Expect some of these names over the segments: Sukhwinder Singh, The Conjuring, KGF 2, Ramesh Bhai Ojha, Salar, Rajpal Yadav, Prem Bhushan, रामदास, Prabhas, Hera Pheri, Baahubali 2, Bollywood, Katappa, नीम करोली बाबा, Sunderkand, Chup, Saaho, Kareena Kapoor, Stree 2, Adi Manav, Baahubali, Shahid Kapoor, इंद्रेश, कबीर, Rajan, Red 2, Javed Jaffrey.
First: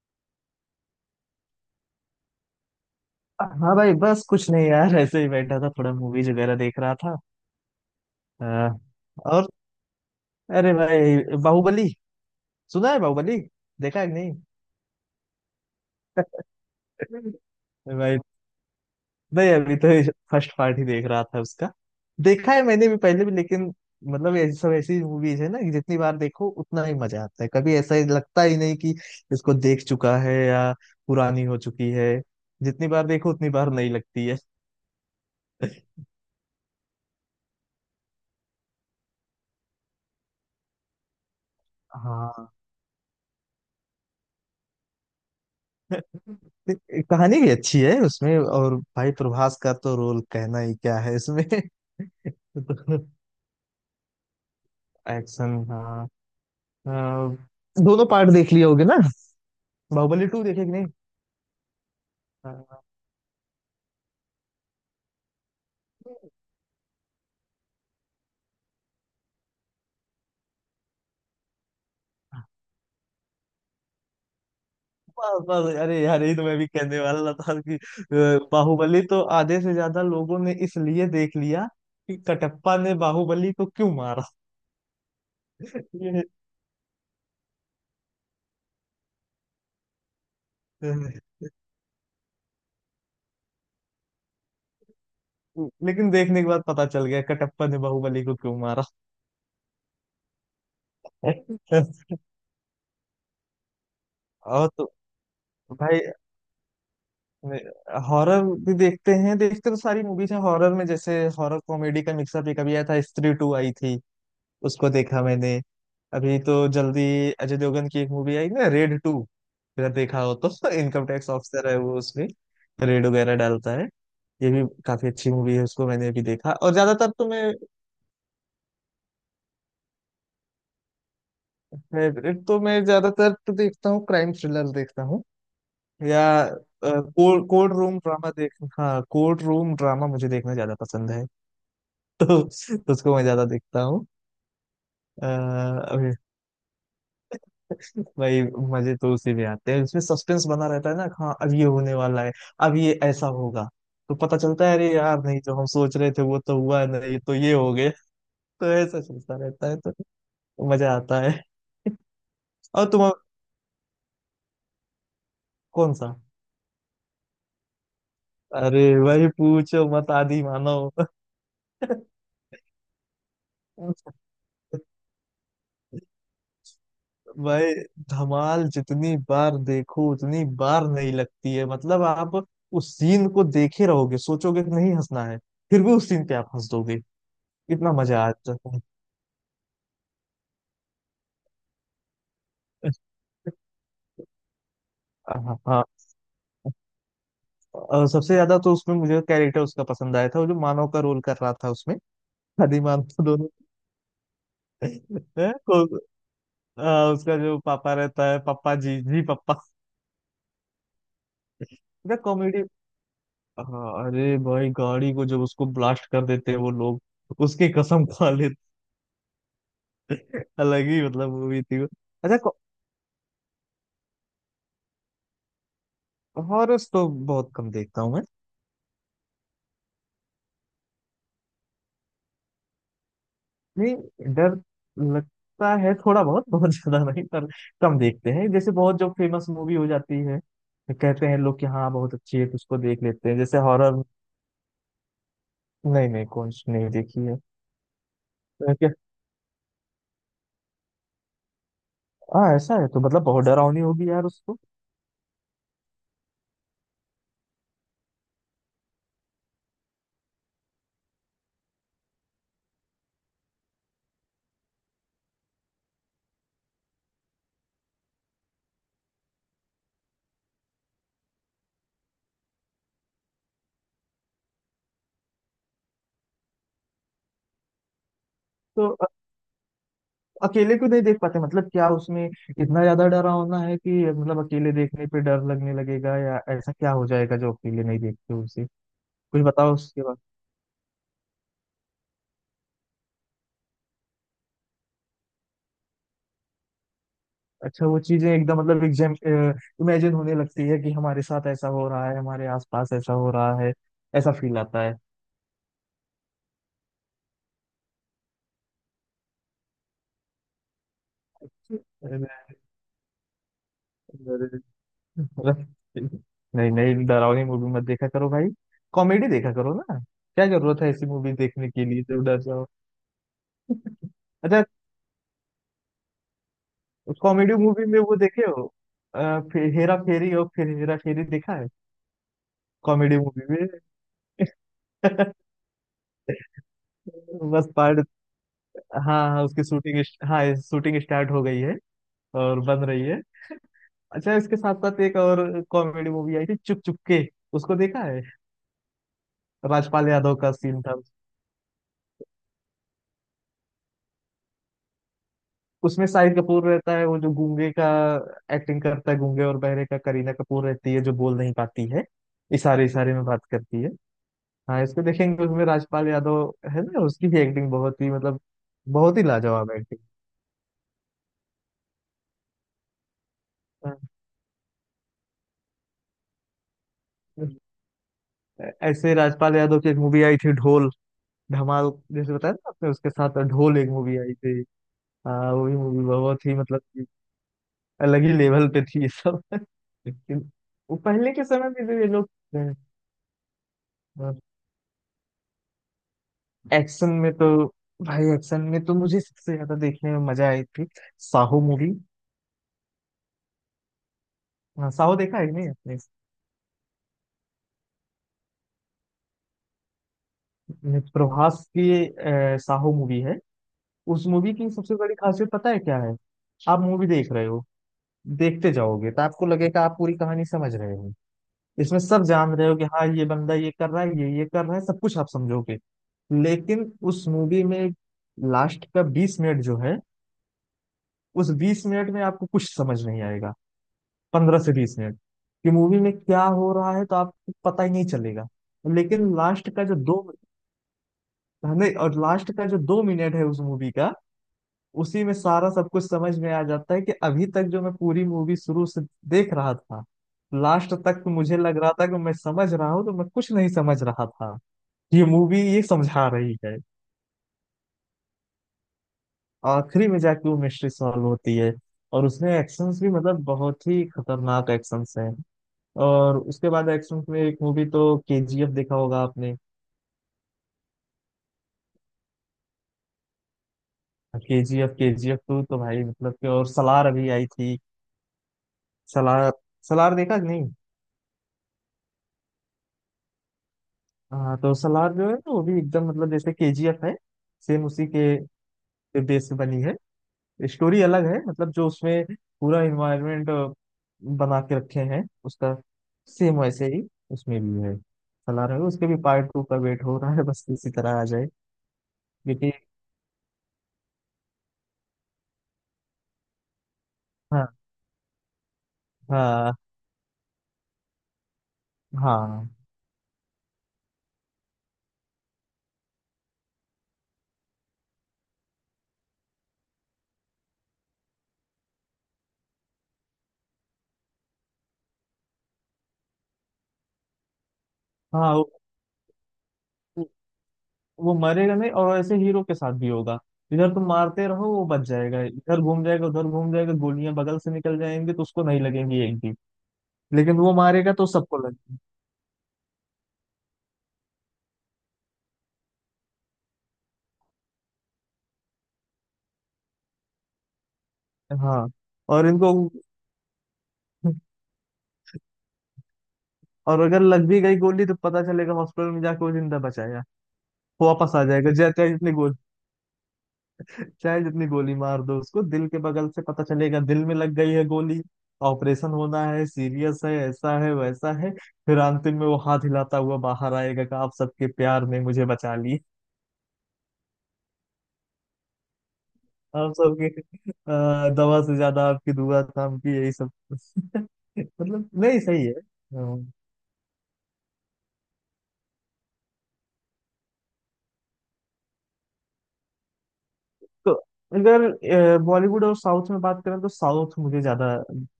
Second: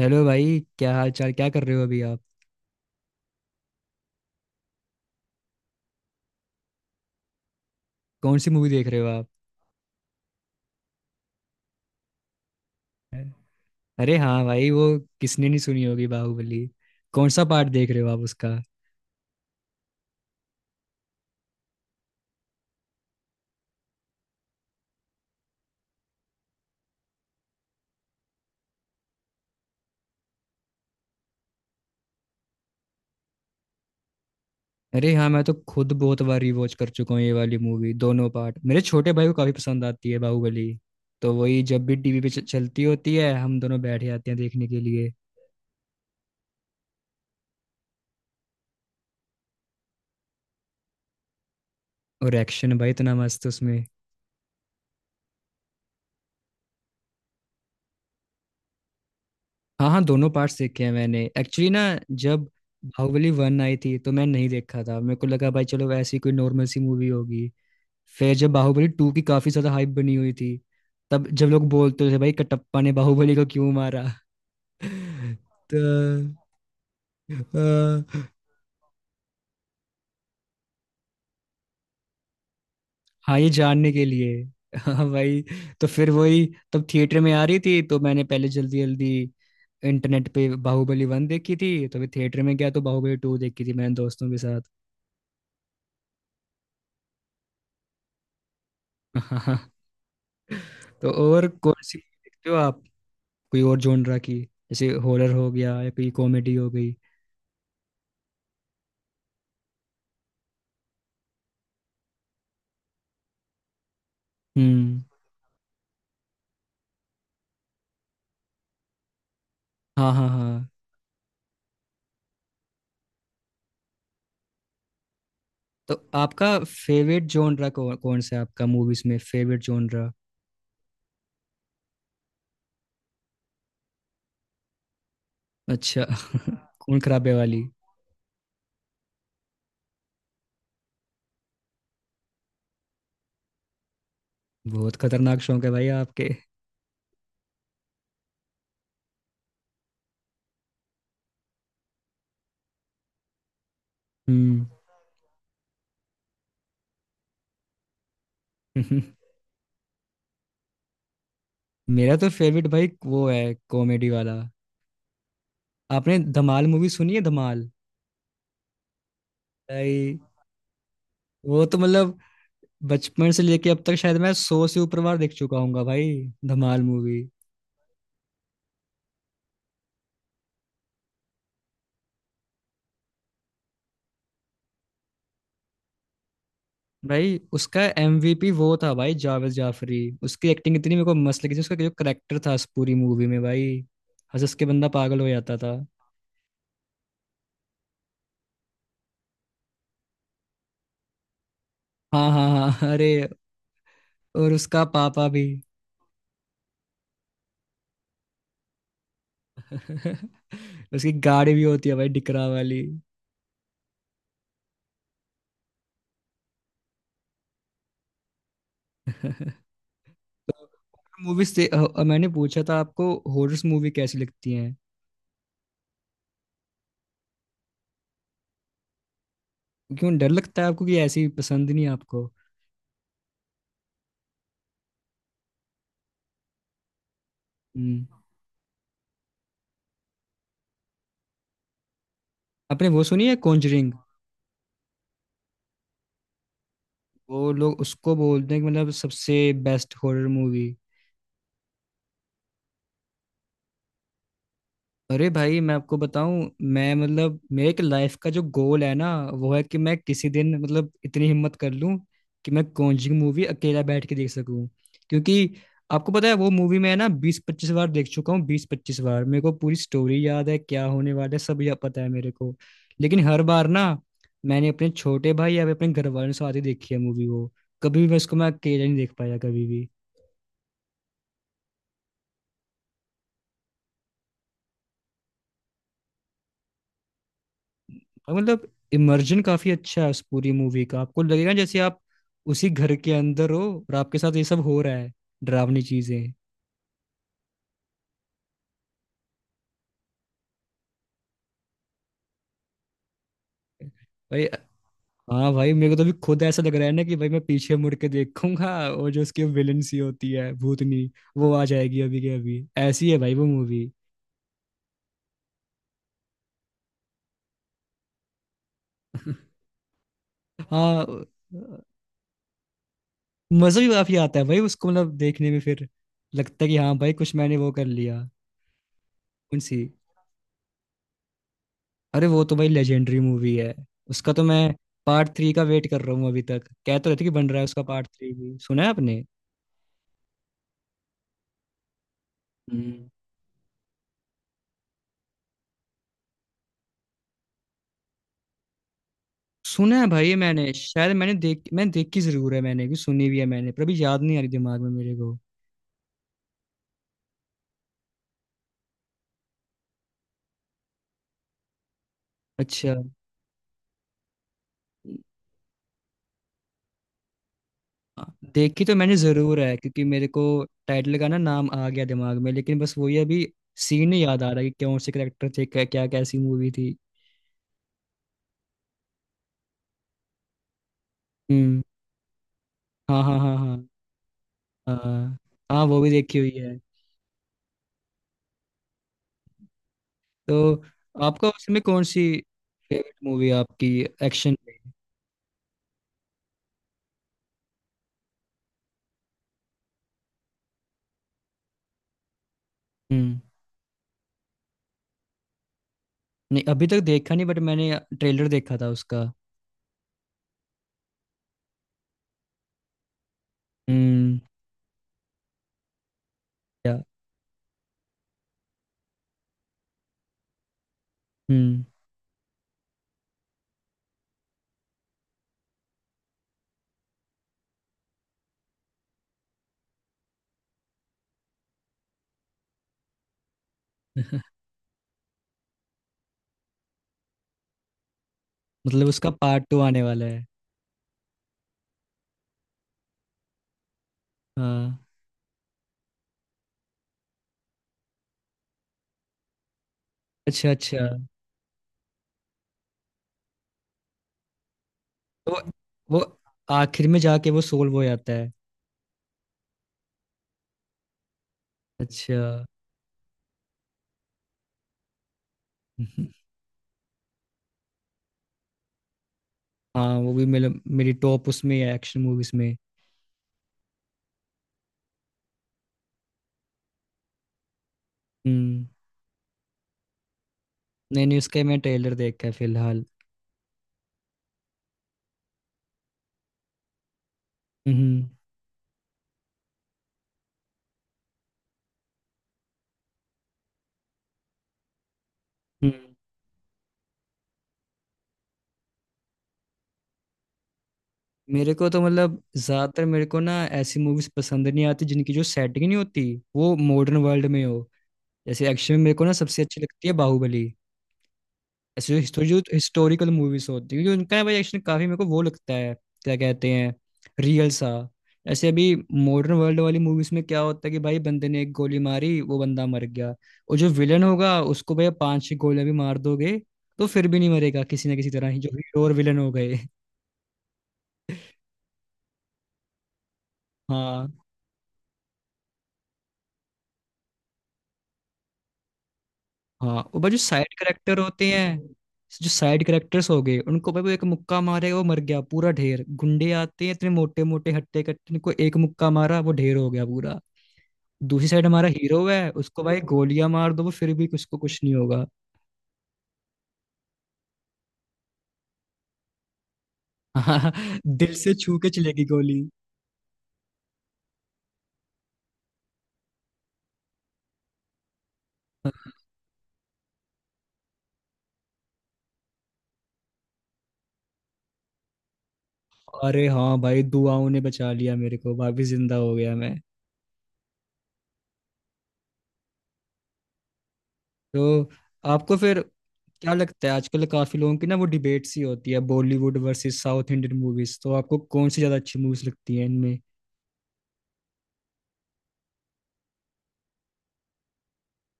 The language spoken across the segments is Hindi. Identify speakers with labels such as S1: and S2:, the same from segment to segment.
S1: हेलो भाई, क्या हाल चाल? क्या कर रहे हो अभी आप?
S2: हाँ भाई, बस कुछ नहीं यार, ऐसे ही बैठा था, थोड़ा मूवीज वगैरह देख रहा था।
S1: कौन सी मूवी
S2: हाँ।
S1: देख रहे हो आप?
S2: और अरे भाई, बाहुबली सुना है? बाहुबली देखा है कि
S1: अरे
S2: नहीं?
S1: हाँ भाई, वो किसने नहीं सुनी होगी बाहुबली। कौन सा
S2: नहीं।
S1: पार्ट देख रहे हो आप
S2: भाई,
S1: उसका?
S2: नहीं अभी तो फर्स्ट पार्ट ही देख रहा था उसका। देखा है मैंने भी पहले भी, लेकिन मतलब ये सब ऐसी मूवीज है ना कि जितनी बार देखो उतना ही मजा आता है। कभी ऐसा ही लगता ही नहीं कि इसको देख चुका है या पुरानी हो चुकी है। जितनी बार देखो उतनी बार नहीं लगती है।
S1: अरे हाँ, मैं तो खुद बहुत बार रिवॉच कर चुका हूँ ये वाली मूवी। दोनों पार्ट मेरे छोटे भाई को काफी पसंद आती है बाहुबली। तो वही, जब भी टीवी पे
S2: हाँ।
S1: चलती होती है हम दोनों बैठ जाते हैं देखने के लिए।
S2: कहानी भी अच्छी है उसमें, और भाई प्रभास का तो रोल कहना ही क्या है इसमें।
S1: और एक्शन भाई
S2: तो
S1: इतना मस्त उसमें।
S2: एक्शन, हाँ। अ, दोनों पार्ट देख लिए होगे ना?
S1: हाँ हाँ,
S2: बाहुबली
S1: दोनों
S2: टू
S1: पार्ट्स
S2: देखे कि
S1: देखे
S2: नहीं?
S1: हैं मैंने एक्चुअली ना। जब
S2: हाँ।
S1: बाहुबली 1 आई थी तो मैं नहीं देखा था। मेरे को लगा भाई चलो ऐसी कोई नॉर्मल सी मूवी होगी। फिर जब बाहुबली 2 की काफी ज्यादा हाइप बनी हुई थी, तब जब लोग बोलते थे भाई कटप्पा ने बाहुबली को क्यों मारा।
S2: बस बस, अरे यार यही
S1: तो
S2: तो मैं भी कहने वाला था कि
S1: अ,
S2: बाहुबली तो आधे से ज्यादा लोगों ने इसलिए देख लिया कि कटप्पा ने
S1: हाँ ये
S2: बाहुबली को क्यों
S1: जानने के
S2: मारा।
S1: लिए। हाँ भाई, तो फिर
S2: ये,
S1: वही, तब थिएटर में आ रही थी तो मैंने पहले जल्दी जल्दी इंटरनेट पे
S2: अ,
S1: बाहुबली 1 देखी थी। तो फिर थिएटर में गया तो बाहुबली 2 देखी थी मैंने दोस्तों के साथ।
S2: लेकिन देखने के बाद पता चल गया कटप्पा ने बाहुबली को क्यों मारा।
S1: हाँ, तो और कौन सी देखते हो आप? कोई और जॉनरा की,
S2: और तो
S1: जैसे हॉरर हो गया या
S2: भाई,
S1: कोई कॉमेडी हो गई?
S2: हॉरर भी देखते हैं, देखते तो सारी मूवीज हैं। हॉरर में जैसे हॉरर कॉमेडी का मिक्सअप, एक अभी आया था, स्त्री टू आई थी, उसको
S1: हम्म।
S2: देखा मैंने। अभी तो जल्दी अजय देवगन की एक मूवी आई ना, रेड टू, अगर
S1: हाँ
S2: देखा
S1: हाँ
S2: हो
S1: हाँ।
S2: तो। इनकम टैक्स ऑफिसर है वो उसमें, रेड वगैरह डालता है। ये भी काफी अच्छी मूवी है, उसको
S1: तो
S2: मैंने भी
S1: आपका
S2: देखा। और ज्यादातर
S1: फेवरेट
S2: तो मैं,
S1: जॉनरा कौन कौन सा है आपका, मूवीज में फेवरेट जॉनरा?
S2: फेवरेट तो मैं ज्यादातर तो देखता हूँ क्राइम थ्रिलर देखता हूँ,
S1: अच्छा,
S2: या
S1: खून खराबे
S2: कोर्ट
S1: वाली।
S2: कोर्ट रूम ड्रामा देख, हाँ कोर्ट रूम ड्रामा मुझे देखना ज्यादा पसंद है, तो उसको मैं ज्यादा देखता हूँ।
S1: बहुत
S2: अ,
S1: खतरनाक शौक है भाई
S2: अभी
S1: आपके।
S2: भाई, मजे तो उसी में आते हैं। उसमें सस्पेंस बना रहता है ना, हाँ अब ये होने वाला है, अब ये ऐसा होगा, तो पता
S1: हम्म।
S2: चलता है अरे यार नहीं, जो हम सोच रहे थे वो तो हुआ नहीं, तो ये हो गया। तो ऐसा चलता रहता है, तो मजा आता है।
S1: मेरा तो फेवरेट भाई
S2: और तुम?
S1: वो है कॉमेडी वाला।
S2: कौन सा?
S1: आपने धमाल मूवी सुनी है, धमाल?
S2: अरे भाई पूछो मत,
S1: भाई
S2: आदि मानव।
S1: वो तो मतलब बचपन से लेके अब तक शायद मैं 100 से ऊपर बार देख चुका हूँ भाई, धमाल मूवी।
S2: भाई धमाल जितनी बार देखो उतनी बार नहीं लगती है, मतलब आप उस सीन को देखे रहोगे, सोचोगे कि नहीं हंसना है, फिर भी उस सीन पे आप हंस दोगे।
S1: भाई उसका
S2: इतना मजा
S1: एमवीपी
S2: आता
S1: वो
S2: है।
S1: था भाई जावेद जाफरी। उसकी एक्टिंग इतनी मेरे को मस्त लगी थी। उसका जो करेक्टर था उस पूरी मूवी में भाई, हंस हंस के बंदा पागल हो जाता
S2: हाँ
S1: था।
S2: हाँ। और सबसे ज्यादा तो उसमें मुझे कैरेक्टर उसका पसंद आया था, वो जो मानव का रोल कर रहा था उसमें।
S1: हाँ हाँ
S2: हनी
S1: हाँ,
S2: मानव
S1: अरे,
S2: तो दोनों
S1: और उसका पापा भी।
S2: हैं, उसका जो पापा रहता है, पापा जी, जी पापा,
S1: उसकी गाड़ी भी होती है भाई
S2: इतना
S1: डिकरा
S2: कॉमेडी।
S1: वाली।
S2: हाँ, अरे भाई गाड़ी को जब उसको ब्लास्ट कर देते हैं वो लोग, उसकी कसम खा लेते।
S1: तो
S2: अलग ही मतलब
S1: मूवीज
S2: मूवी
S1: से
S2: थी वो।
S1: मैंने
S2: अच्छा।
S1: पूछा था आपको, हॉरर्स मूवी कैसी लगती हैं?
S2: हॉरर्स तो बहुत कम देखता हूँ मैं।
S1: क्यों, डर लगता है आपको कि ऐसी पसंद नहीं है आपको?
S2: नहीं, डर लगता है थोड़ा बहुत, बहुत ज्यादा नहीं, पर कम
S1: हम्म।
S2: देखते हैं, जैसे बहुत जो फेमस मूवी हो जाती है तो कहते हैं लोग कि हाँ बहुत अच्छी है, तो उसको
S1: आपने
S2: देख
S1: वो सुनी
S2: लेते
S1: है
S2: हैं, जैसे
S1: कॉन्जरिंग?
S2: हॉरर। नहीं नहीं, कौन सी नहीं देखी है?
S1: वो लोग उसको बोलते हैं कि
S2: तो क्या?
S1: मतलब सबसे बेस्ट हॉरर मूवी।
S2: हाँ, ऐसा है तो मतलब बहुत डरावनी होगी यार उसको।
S1: अरे भाई, मैं आपको बताऊं, मैं मतलब मेरे एक लाइफ का जो गोल है ना, वो है कि मैं किसी दिन मतलब इतनी हिम्मत कर लूं कि मैं कॉन्जरिंग मूवी अकेला बैठ के देख सकूं। क्योंकि आपको पता है वो मूवी मैं ना 20-25 बार देख चुका हूँ। 20-25 बार, मेरे को पूरी स्टोरी याद है, क्या होने वाला है सब याद पता है मेरे को। लेकिन हर बार ना मैंने अपने छोटे भाई या फिर अपने घर वालों के साथ ही देखी है मूवी वो। कभी भी मैं उसको मैं अकेला
S2: तो
S1: नहीं
S2: अ-
S1: देख पाया कभी।
S2: अकेले क्यों नहीं देख पाते? मतलब क्या उसमें इतना ज्यादा डरावना है कि मतलब अकेले देखने पे डर लगने लगेगा, या ऐसा क्या हो जाएगा जो अकेले नहीं
S1: और
S2: देखते हो?
S1: मतलब इमर्जन
S2: कुछ
S1: काफी
S2: बताओ
S1: अच्छा
S2: उसके
S1: है
S2: बाद।
S1: उस पूरी मूवी का। आपको लगेगा जैसे आप उसी घर के अंदर हो, और आपके साथ ये सब हो रहा है, डरावनी चीजें।
S2: अच्छा, वो चीजें एकदम मतलब एग्जाम इमेजिन होने लगती है कि हमारे साथ ऐसा हो रहा है, हमारे आसपास ऐसा हो रहा है, ऐसा
S1: भाई,
S2: फील आता है।
S1: हाँ भाई, मेरे को तो भी खुद ऐसा लग रहा है ना कि भाई मैं पीछे मुड़ के देखूंगा और जो उसकी विलन सी होती है भूतनी, वो आ जाएगी
S2: अरे,
S1: अभी के अभी। ऐसी है भाई वो मूवी।
S2: अरे, नहीं नहीं डरावनी मूवी मत देखा करो भाई, कॉमेडी देखा करो ना। क्या जरूरत है ऐसी
S1: हाँ,
S2: मूवी देखने के लिए जब डर जाओ?
S1: मजा भी काफी आता है भाई
S2: अच्छा,
S1: उसको मतलब देखने में। फिर लगता है कि हाँ भाई कुछ
S2: कॉमेडी
S1: मैंने वो कर
S2: मूवी में वो
S1: लिया।
S2: देखे हो,
S1: कौन
S2: फिर
S1: सी?
S2: हेरा फेरी और फिर हेरा फेरी देखा है,
S1: अरे वो तो भाई लेजेंडरी
S2: कॉमेडी मूवी
S1: मूवी
S2: में।
S1: है। उसका तो मैं पार्ट 3 का वेट कर रहा हूँ। अभी तक कह तो रहे थे कि बन रहा है
S2: बस
S1: उसका
S2: पार्ट,
S1: पार्ट 3 भी, सुना है आपने?
S2: हाँ हाँ उसकी शूटिंग, हाँ शूटिंग स्टार्ट हो गई है और बन रही
S1: हम्म।
S2: है। अच्छा, इसके साथ साथ एक और कॉमेडी मूवी आई थी, चुप चुप के, उसको देखा है?
S1: सुना है
S2: राजपाल
S1: भाई
S2: यादव
S1: ये,
S2: का
S1: मैंने
S2: सीन था।
S1: शायद मैंने देखी जरूर है, मैंने भी सुनी भी है मैंने, पर अभी याद नहीं आ रही दिमाग में मेरे को।
S2: उसमें शाहिद कपूर रहता है, वो जो गूंगे का एक्टिंग करता है, गूंगे और बहरे का। करीना कपूर रहती है जो बोल नहीं पाती है, इशारे
S1: अच्छा,
S2: इशारे में बात करती है। हाँ, इसको देखेंगे। उसमें राजपाल यादव है ना, उसकी भी एक्टिंग बहुत ही, मतलब
S1: देखी तो मैंने
S2: बहुत ही
S1: जरूर
S2: लाजवाब
S1: है
S2: एक्टिंग।
S1: क्योंकि मेरे को टाइटल का ना नाम आ गया दिमाग में, लेकिन बस वही अभी
S2: हाँ।
S1: सीन नहीं याद आ रहा कि कौन से करेक्टर थे, क्या क्या, कैसी मूवी थी।
S2: ऐसे राजपाल यादव की एक मूवी आई थी, ढोल।
S1: हम्म।
S2: धमाल जैसे बताया ना आपने, उसके
S1: हाँ हाँ
S2: साथ
S1: हाँ हाँ।
S2: ढोल एक मूवी आई थी।
S1: हाँ।
S2: हाँ, वो भी
S1: हाँ वो
S2: मूवी
S1: भी देखी
S2: बहुत
S1: हुई
S2: ही
S1: है।
S2: मतलब अलग ही लेवल पे थी ये सब। लेकिन
S1: तो
S2: वो पहले के
S1: आपका
S2: समय
S1: उसमें
S2: में जो
S1: कौन
S2: ये
S1: सी
S2: लोग थे,
S1: फेवरेट मूवी आपकी,
S2: और
S1: एक्शन में?
S2: एक्शन में तो भाई, एक्शन में तो मुझे सबसे ज्यादा देखने में मजा आई थी, साहो मूवी।
S1: हम्म।
S2: हाँ, साहो देखा है कि नहीं आपने?
S1: नहीं, अभी तक देखा नहीं, बट मैंने ट्रेलर देखा था उसका।
S2: ने प्रभास की साहो मूवी है। उस
S1: हम्म।
S2: मूवी की सबसे बड़ी खासियत पता है क्या है? आप
S1: क्या?
S2: मूवी देख रहे हो, देखते जाओगे तो आपको लगेगा आप पूरी कहानी समझ रहे हो।
S1: हम्म।
S2: इसमें सब जान रहे हो कि हाँ ये बंदा ये कर रहा है, ये कर रहा है, सब कुछ आप समझोगे। लेकिन उस मूवी में लास्ट का बीस मिनट जो है, उस 20 मिनट में आपको कुछ समझ नहीं आएगा, 15 से 20 मिनट, कि मूवी में क्या हो रहा है तो आपको पता ही नहीं चलेगा।
S1: मतलब उसका
S2: लेकिन
S1: पार्ट
S2: लास्ट
S1: टू
S2: का जो
S1: आने
S2: दो,
S1: वाला है?
S2: नहीं, और लास्ट का जो 2 मिनट है उस मूवी का,
S1: हाँ,
S2: उसी में सारा सब कुछ समझ में आ जाता है, कि अभी तक जो मैं पूरी मूवी शुरू से देख रहा था,
S1: अच्छा
S2: लास्ट
S1: अच्छा।
S2: तक तो मुझे लग रहा था कि मैं समझ रहा हूँ, तो मैं कुछ नहीं समझ रहा था, ये
S1: तो
S2: मूवी ये
S1: वो
S2: समझा रही है।
S1: आखिर में जाके वो सोल्व हो जाता है।
S2: आखिरी में जाके वो मिस्ट्री सॉल्व होती है। और
S1: अच्छा।
S2: उसमें एक्शंस भी मतलब बहुत ही खतरनाक एक्शंस हैं। और उसके बाद एक्शंस में एक मूवी तो केजीएफ देखा होगा आपने?
S1: हाँ, वो भी मेरे मेरी टॉप उसमें है, एक्शन मूवीज में।
S2: केजीएफ, केजीएफ टू तो भाई मतलब कि, और सलार अभी आई थी।
S1: हम्म।
S2: सलार, सलार देखा कि नहीं?
S1: नहीं नहीं, उसका मैं ट्रेलर देखा है फिलहाल।
S2: हाँ तो सलार जो है ना वो भी एकदम मतलब जैसे केजीएफ है, सेम उसी के
S1: हम्म।
S2: बेस पे बनी है। स्टोरी अलग है मतलब, जो उसमें पूरा इन्वायरमेंट बना के रखे हैं उसका
S1: हम्म,
S2: सेम वैसे ही उसमें भी है। चला रहे हो उसके भी पार्ट टू का वेट हो रहा है, बस इसी तरह आ जाए,
S1: मेरे को तो मतलब
S2: क्योंकि
S1: ज्यादातर मेरे को ना ऐसी मूवीज पसंद नहीं आती जिनकी जो सेटिंग नहीं होती वो मॉडर्न वर्ल्ड में
S2: हाँ,
S1: हो। जैसे एक्शन में मेरे को ना सबसे
S2: हाँ,
S1: अच्छी लगती है बाहुबली। ऐसे जो हिस्टोरी जो
S2: हाँ,
S1: हिस्टोरिकल मूवीज होती है, क्योंकि उनका ना भाई एक्शन काफी मेरे को वो लगता है, क्या कहते हैं, रियल सा। ऐसे अभी मॉडर्न वर्ल्ड वाली मूवीज में क्या होता है कि भाई बंदे ने एक गोली मारी वो बंदा मर गया, और जो विलन होगा उसको भाई 5-6 गोलियां भी मार दोगे तो फिर भी नहीं मरेगा, किसी ना किसी तरह
S2: हाँ।
S1: ही जो
S2: वो,
S1: हीरो और विलन हो गए।
S2: वो मरेगा नहीं, और ऐसे हीरो के साथ भी होगा। इधर तुम
S1: हाँ
S2: मारते रहो वो बच जाएगा, इधर घूम जाएगा, उधर घूम जाएगा, गोलियां बगल से निकल जाएंगी तो उसको नहीं लगेंगी एक भी।
S1: हाँ, और भाई
S2: लेकिन वो मारेगा तो सबको लगेगी।
S1: जो साइड करेक्टर्स हो गए, उनको भाई वो एक मुक्का मारेगा वो मर गया। पूरा ढेर गुंडे आते हैं, इतने मोटे मोटे हट्टे कट्टे, इनको एक मुक्का मारा वो ढेर हो गया पूरा। दूसरी साइड
S2: हाँ,
S1: हमारा हीरो
S2: और
S1: है,
S2: इनको।
S1: उसको भाई गोलियां मार दो वो फिर भी उसको कुछ नहीं होगा।
S2: और अगर लग भी गई गोली तो पता चलेगा हॉस्पिटल में जाके वो जिंदा बचाया।
S1: हाँ,
S2: वो
S1: दिल
S2: वापस आ
S1: से
S2: जाएगा,
S1: छू के
S2: चाहे चाहे
S1: चलेगी
S2: जितनी गोली।
S1: गोली।
S2: चाहे जितनी गोली मार दो उसको, दिल के बगल से पता चलेगा दिल में लग गई है गोली। ऑपरेशन होना है, सीरियस है, ऐसा है, वैसा है। फिर अंतिम में वो हाथ हिलाता हुआ बाहर आएगा कि आप सबके प्यार ने मुझे बचा ली।
S1: अरे हाँ भाई, दुआओं ने बचा लिया मेरे को, वापिस जिंदा हो गया मैं।
S2: आप सबके दवा से ज्यादा आपकी दुआ काम की, यही सब।
S1: तो
S2: मतलब नहीं
S1: आपको
S2: सही है।
S1: फिर
S2: हाँ।
S1: क्या लगता है, आजकल काफी लोगों की ना वो डिबेट सी होती है, Bollywood versus south Indian movies, तो आपको कौन सी ज्यादा अच्छी मूवीज लगती है इनमें?
S2: तो अगर बॉलीवुड और साउथ में बात करें, तो साउथ मुझे ज्यादा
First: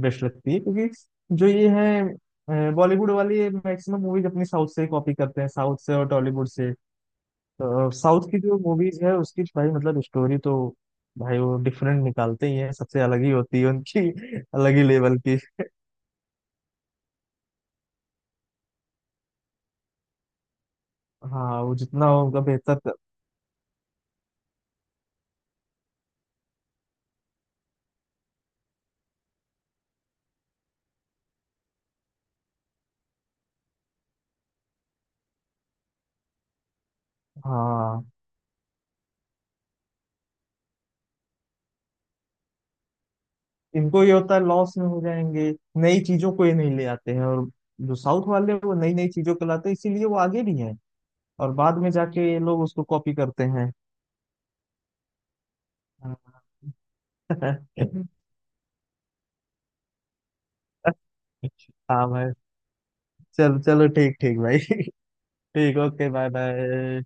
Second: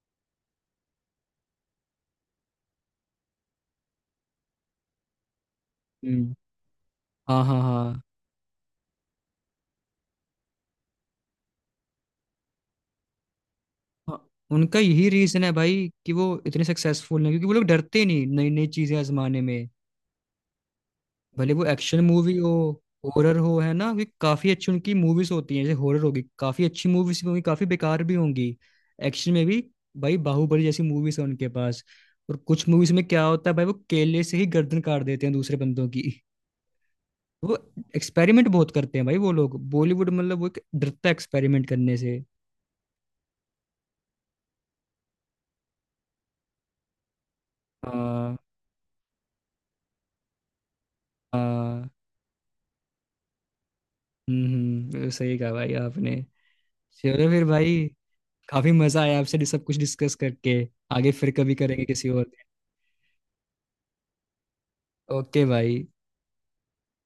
S2: बेस्ट लगती है, क्योंकि जो ये है बॉलीवुड वाली मैक्सिमम मूवीज अपनी साउथ से कॉपी करते हैं, साउथ से और
S1: हम्म।
S2: टॉलीवुड से।
S1: हाँ हाँ
S2: तो
S1: हाँ।
S2: साउथ की जो मूवीज है उसकी भाई मतलब स्टोरी तो, भाई वो डिफरेंट निकालते ही हैं, सबसे अलग ही होती है उनकी
S1: हाँ,
S2: अलग
S1: उनका
S2: ही
S1: यही
S2: लेवल की।
S1: रीजन है भाई कि वो इतने सक्सेसफुल हैं, क्योंकि वो लोग डरते नहीं नई नई चीजें आजमाने में। भले
S2: हाँ
S1: वो
S2: वो
S1: एक्शन
S2: जितना
S1: मूवी
S2: होगा
S1: हो,
S2: बेहतर कर-
S1: हॉरर हो, है ना, क्योंकि काफी अच्छी उनकी मूवीज होती हैं। जैसे हॉरर होगी, काफी अच्छी मूवीज भी होंगी, काफी बेकार भी होंगी। एक्शन में भी भाई बाहुबली जैसी मूवीज है उनके पास, और कुछ मूवीज में क्या होता है भाई, वो केले से ही गर्दन काट देते हैं दूसरे बंदों की। वो
S2: हाँ,
S1: एक्सपेरिमेंट बहुत करते हैं भाई वो लोग। बॉलीवुड मतलब वो एक डरता है एक्सपेरिमेंट करने से।
S2: इनको ये होता है लॉस में हो जाएंगे, नई चीजों को ये नहीं ले आते हैं। और जो साउथ
S1: हाँ
S2: वाले हैं, वो नई नई चीजों को लाते हैं, इसीलिए वो आगे भी हैं, और बाद
S1: हाँ।
S2: में जाके ये लोग उसको कॉपी करते हैं।
S1: हम्म। सही कहा भाई आपने।
S2: हाँ।
S1: चलो फिर भाई, काफी मजा आया आपसे ये सब कुछ डिस्कस करके। आगे फिर कभी करेंगे
S2: हाँ
S1: किसी और
S2: भाई।
S1: दिन।
S2: चल चलो ठीक ठीक भाई।
S1: ओके
S2: ठीक,
S1: भाई।
S2: ओके। Bye bye.